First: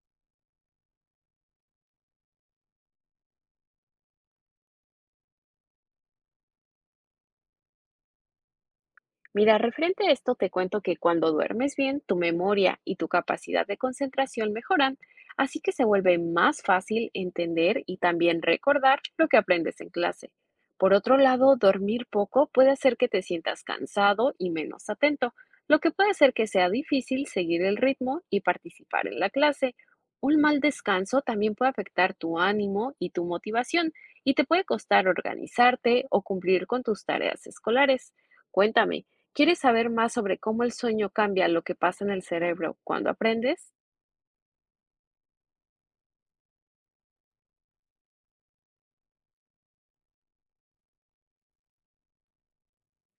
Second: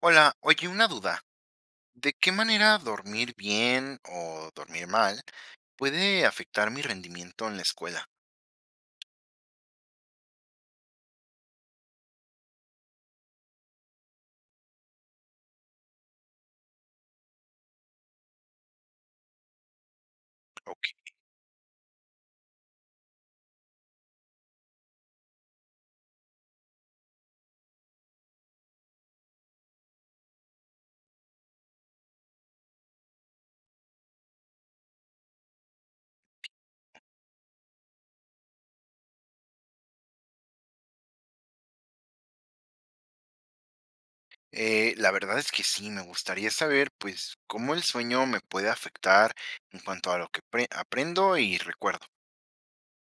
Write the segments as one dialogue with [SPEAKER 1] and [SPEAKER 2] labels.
[SPEAKER 1] Hola, oye, una duda. ¿De qué manera dormir bien o dormir mal puede afectar mi rendimiento en la escuela?
[SPEAKER 2] Mira, referente a esto, te cuento que cuando duermes bien, tu memoria y tu capacidad de concentración mejoran, así que se vuelve más fácil entender y también recordar lo que aprendes en clase. Por
[SPEAKER 1] Ok.
[SPEAKER 2] otro lado, dormir poco puede hacer que te sientas cansado y menos atento, lo que puede hacer que sea difícil seguir el ritmo y participar en la clase. Un mal descanso también puede afectar tu ánimo y tu motivación y te puede costar organizarte o cumplir con tus tareas escolares. Cuéntame, ¿quieres saber más sobre cómo el sueño cambia lo que pasa en el cerebro cuando aprendes?
[SPEAKER 1] La verdad es que sí, me gustaría saber, pues, cómo el sueño me puede afectar en cuanto a lo que aprendo y recuerdo.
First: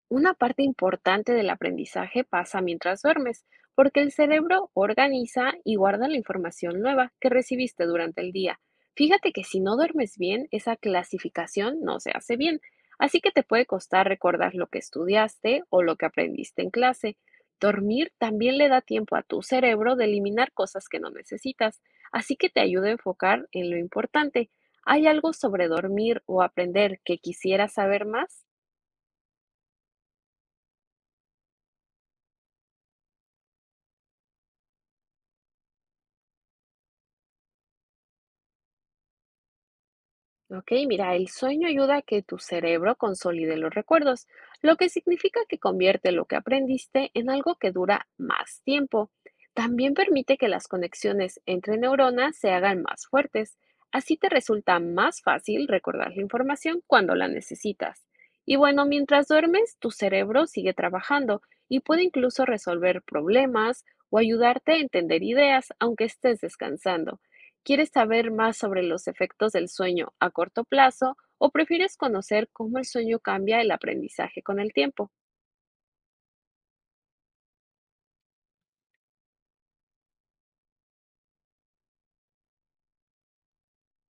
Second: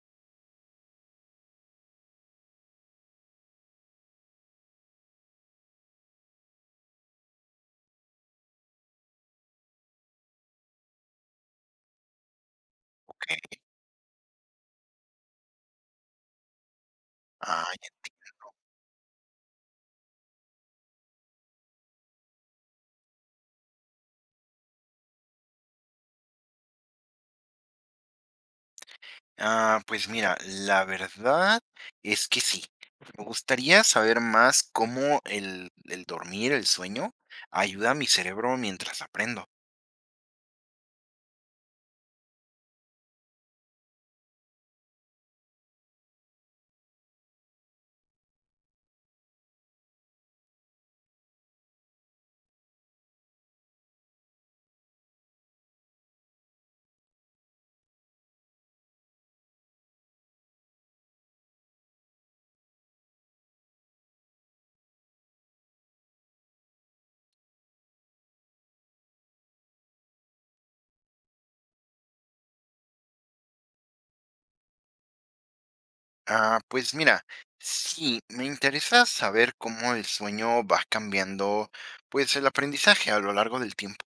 [SPEAKER 2] Una parte importante del aprendizaje pasa mientras duermes, porque el cerebro organiza y guarda la información nueva que recibiste durante el día. Fíjate que si no duermes bien, esa clasificación no se hace bien, así que te
[SPEAKER 1] Ok.
[SPEAKER 2] puede costar recordar lo que estudiaste o lo que aprendiste en clase.
[SPEAKER 1] Ah, ya.
[SPEAKER 2] Dormir también le da tiempo a tu cerebro de eliminar cosas que no necesitas, así que te ayuda a enfocar en lo importante. ¿Hay algo sobre dormir o aprender que quisieras saber más?
[SPEAKER 1] Ah, pues mira, la verdad es que sí. Me gustaría saber más cómo el dormir, el sueño, ayuda a mi cerebro mientras aprendo.
[SPEAKER 2] Ok, mira, el sueño ayuda a que tu cerebro consolide los recuerdos, lo que significa que convierte lo que aprendiste en algo que dura más tiempo. También permite que las conexiones entre neuronas se hagan más fuertes. Así te resulta más fácil recordar la información cuando la necesitas. Y bueno, mientras duermes, tu cerebro sigue trabajando y puede incluso resolver problemas o ayudarte a entender ideas aunque estés descansando. ¿Quieres saber más sobre los efectos del sueño a corto plazo o prefieres conocer cómo el sueño cambia el aprendizaje con el tiempo?
[SPEAKER 1] Ah, pues mira, sí, me interesa saber cómo el sueño va cambiando, pues el aprendizaje a lo largo del tiempo.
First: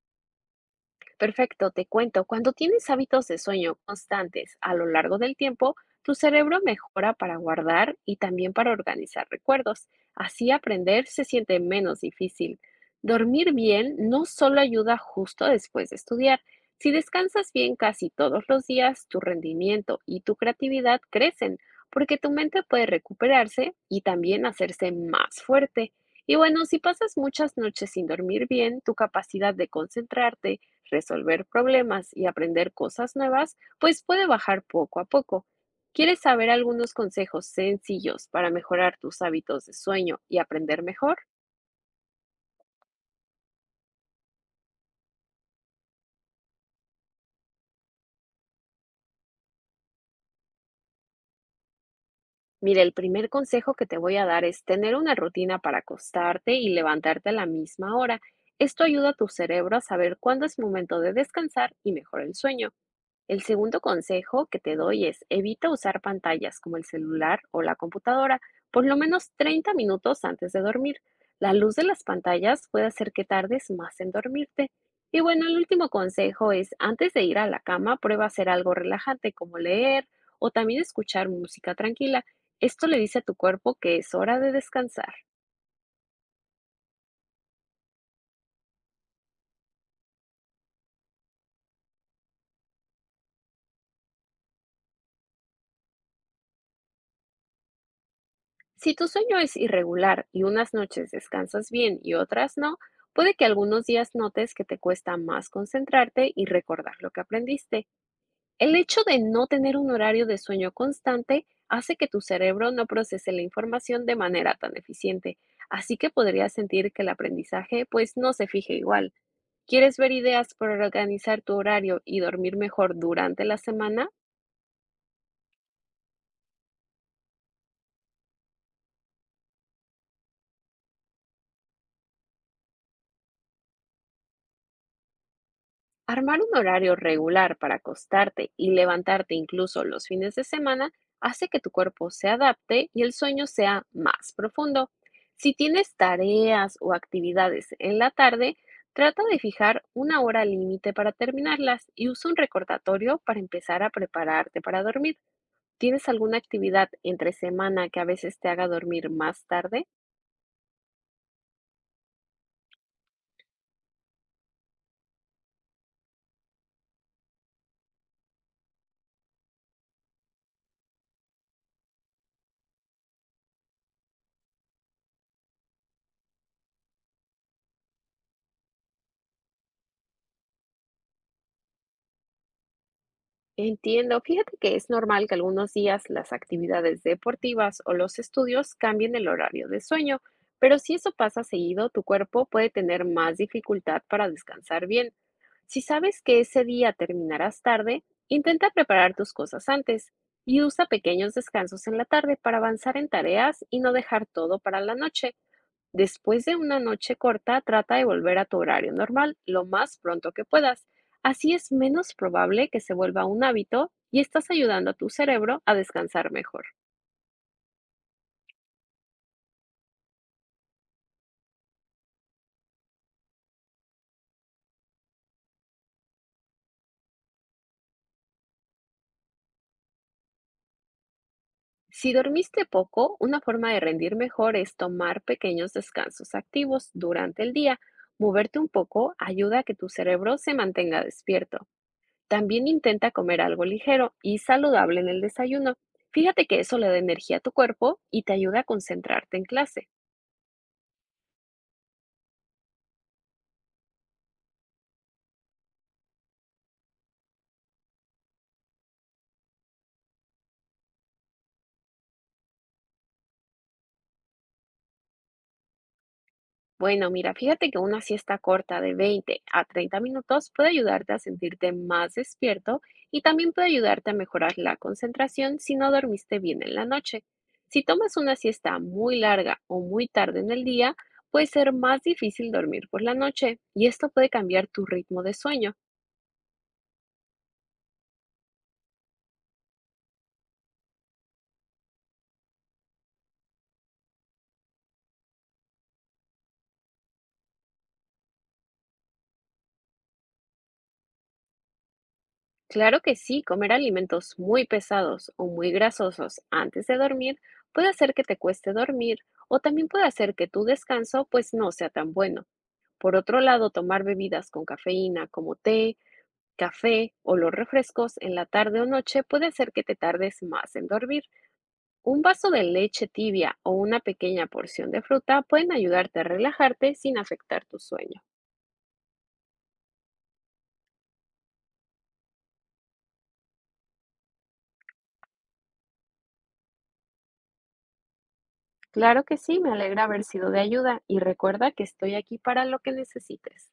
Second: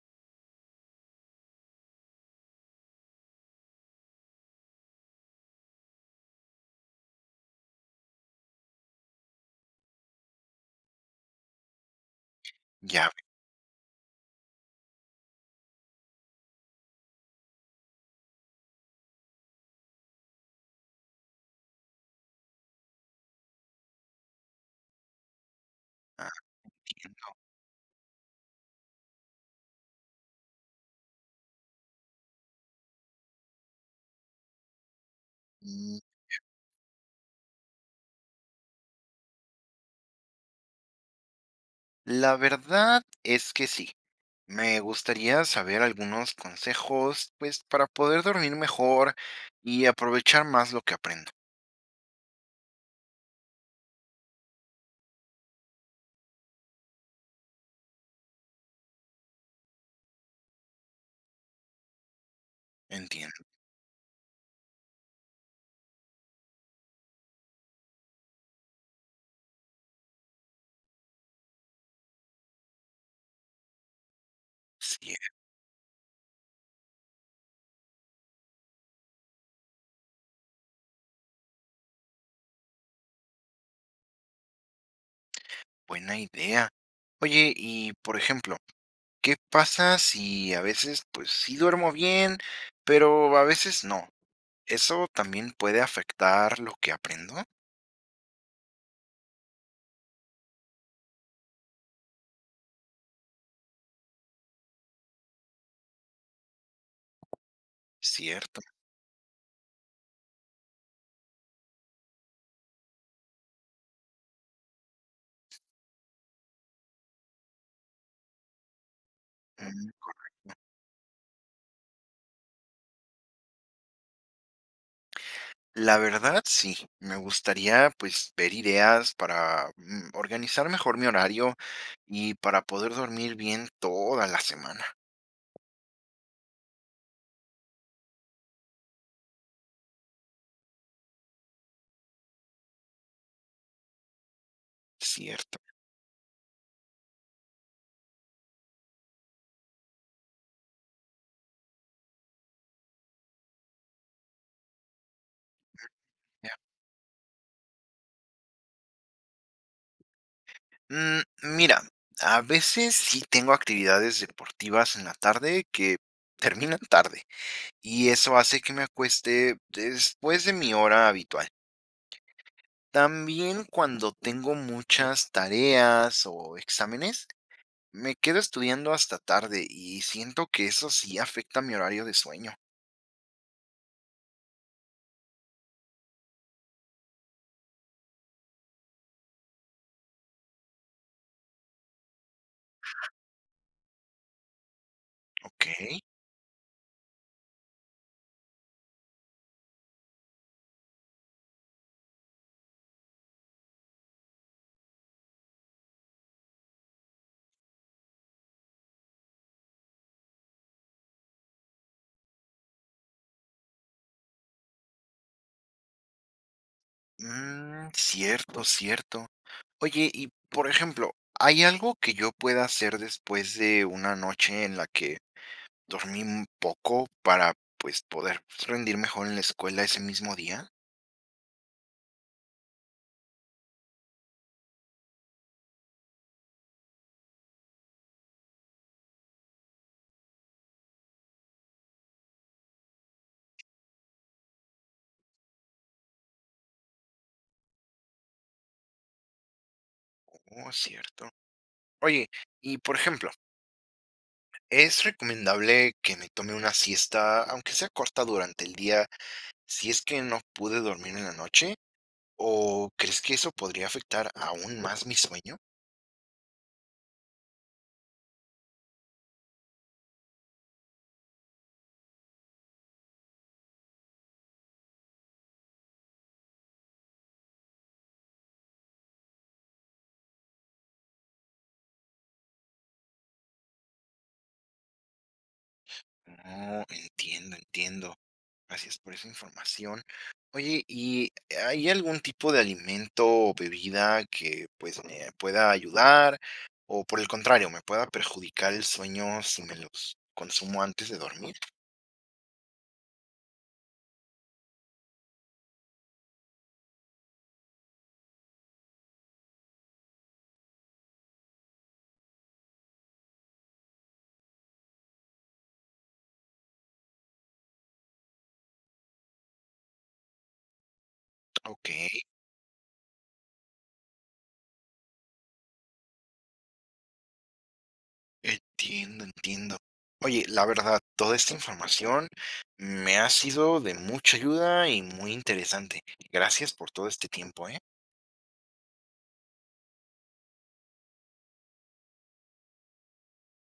[SPEAKER 2] Perfecto, te cuento, cuando tienes hábitos de sueño constantes a lo largo del tiempo, tu cerebro mejora para guardar y también para organizar recuerdos. Así aprender se siente menos difícil.
[SPEAKER 1] Ya,
[SPEAKER 2] Dormir bien no solo ayuda justo después de estudiar. Si descansas bien casi todos los días, tu rendimiento y tu creatividad crecen, porque tu mente puede recuperarse y también hacerse más fuerte.
[SPEAKER 1] ah,
[SPEAKER 2] Y bueno, si pasas
[SPEAKER 1] entiendo.
[SPEAKER 2] muchas noches sin dormir bien, tu capacidad de concentrarte, resolver problemas y aprender cosas nuevas, pues puede bajar poco a poco.
[SPEAKER 1] Mm,
[SPEAKER 2] ¿Quieres saber algunos consejos sencillos para mejorar tus hábitos de sueño y aprender mejor?
[SPEAKER 1] La verdad es que sí. Me gustaría saber algunos consejos, pues para poder dormir mejor y aprovechar más lo que aprendo.
[SPEAKER 2] Mira, el primer consejo que te voy a dar es tener una rutina para acostarte y levantarte a la misma hora. Esto ayuda a tu cerebro a saber cuándo es momento de descansar y mejora el sueño. El
[SPEAKER 1] Entiendo,
[SPEAKER 2] segundo consejo que te doy es evita usar pantallas como el celular o la computadora por lo menos 30 minutos antes de dormir. La luz de las pantallas puede hacer que tardes más en dormirte.
[SPEAKER 1] sí,
[SPEAKER 2] Y bueno, el último consejo es antes de ir a la cama, prueba hacer algo relajante como leer o también escuchar música tranquila. Esto le dice a tu cuerpo que es hora de descansar.
[SPEAKER 1] buena idea. Oye, y por ejemplo, ¿qué pasa si a veces, pues sí duermo bien, pero a veces no? Eso también puede afectar lo que aprendo,
[SPEAKER 2] Si tu sueño es irregular y unas noches descansas bien y otras no, puede que algunos días notes que te cuesta más concentrarte y recordar lo que aprendiste.
[SPEAKER 1] cierto.
[SPEAKER 2] El hecho de no tener un horario de sueño constante hace que tu cerebro no procese la información de manera tan eficiente, así que podrías sentir que el aprendizaje pues no se fije igual. ¿Quieres ver
[SPEAKER 1] Mm,
[SPEAKER 2] ideas para organizar tu horario y dormir mejor durante la semana?
[SPEAKER 1] la verdad, sí, me gustaría, pues, ver ideas para, organizar mejor mi horario y para poder dormir bien toda la semana,
[SPEAKER 2] Armar un horario regular para acostarte y levantarte incluso los fines de semana hace que tu cuerpo se adapte y el sueño sea más profundo. Si
[SPEAKER 1] cierto,
[SPEAKER 2] tienes tareas o actividades en la tarde, trata de fijar una hora límite para terminarlas y usa un recordatorio para empezar a prepararte para dormir. ¿Tienes alguna
[SPEAKER 1] ya.
[SPEAKER 2] actividad entre semana que a veces te haga dormir más tarde?
[SPEAKER 1] Mm, mira, a veces sí tengo actividades deportivas en la tarde que terminan tarde, y eso hace que me acueste después de mi hora habitual. También cuando tengo muchas tareas o exámenes, me quedo estudiando hasta tarde y siento que eso sí afecta mi horario de sueño.
[SPEAKER 2] Entiendo. Fíjate que es normal que algunos días las actividades deportivas o los estudios cambien el horario de sueño, pero si eso pasa seguido, tu cuerpo puede tener más dificultad para descansar bien.
[SPEAKER 1] Ok.
[SPEAKER 2] Si sabes que ese día terminarás tarde, intenta preparar tus cosas antes y usa pequeños descansos en la tarde para avanzar en tareas y no dejar todo para la noche. Después de una noche corta, trata de volver a tu horario normal lo más pronto que puedas. Así es menos probable que se vuelva un hábito y estás ayudando a tu cerebro a descansar mejor.
[SPEAKER 1] Mm, cierto, cierto. Oye, y por ejemplo, ¿hay algo que yo pueda hacer después de una noche en la que dormí un poco para pues poder rendir mejor en la escuela ese mismo día?
[SPEAKER 2] Si dormiste poco, una forma de rendir mejor es tomar pequeños descansos activos durante el día. Moverte un poco ayuda a que tu cerebro se mantenga despierto. También intenta comer algo ligero y saludable en el desayuno. Fíjate que eso le da energía a tu cuerpo y te ayuda a concentrarte en clase.
[SPEAKER 1] Oh, cierto. Oye, y por ejemplo, ¿es recomendable que me tome una siesta, aunque sea corta durante el día, si es que no pude dormir en la noche? ¿O crees que eso podría afectar aún más mi sueño?
[SPEAKER 2] Bueno, mira, fíjate que una siesta corta de 20 a 30 minutos puede ayudarte a sentirte más despierto y también puede ayudarte a mejorar la concentración si no dormiste bien en la noche. Si tomas una siesta muy larga o muy tarde en el día, puede ser más difícil dormir por la noche y esto puede cambiar tu ritmo de sueño.
[SPEAKER 1] No, entiendo, entiendo. Gracias por esa información. Oye, ¿y hay algún tipo de alimento o bebida que pues me pueda ayudar o, por el contrario, me pueda perjudicar el sueño si me los consumo antes de dormir?
[SPEAKER 2] Claro que sí, comer alimentos muy pesados o muy grasosos antes de dormir puede hacer que te cueste dormir o también puede hacer que tu descanso pues no sea tan bueno. Por otro lado, tomar bebidas con cafeína como té, café o los refrescos en la tarde o noche puede hacer que te tardes más en dormir.
[SPEAKER 1] Ok,
[SPEAKER 2] Un vaso de leche tibia o una pequeña porción de fruta pueden ayudarte a relajarte sin afectar tu sueño.
[SPEAKER 1] entiendo, entiendo. Oye, la verdad, toda esta información me ha sido de mucha ayuda y muy interesante. Gracias por todo este tiempo, ¿eh?
[SPEAKER 2] Claro que sí, me alegra haber sido de ayuda y recuerda que estoy aquí para lo que necesites.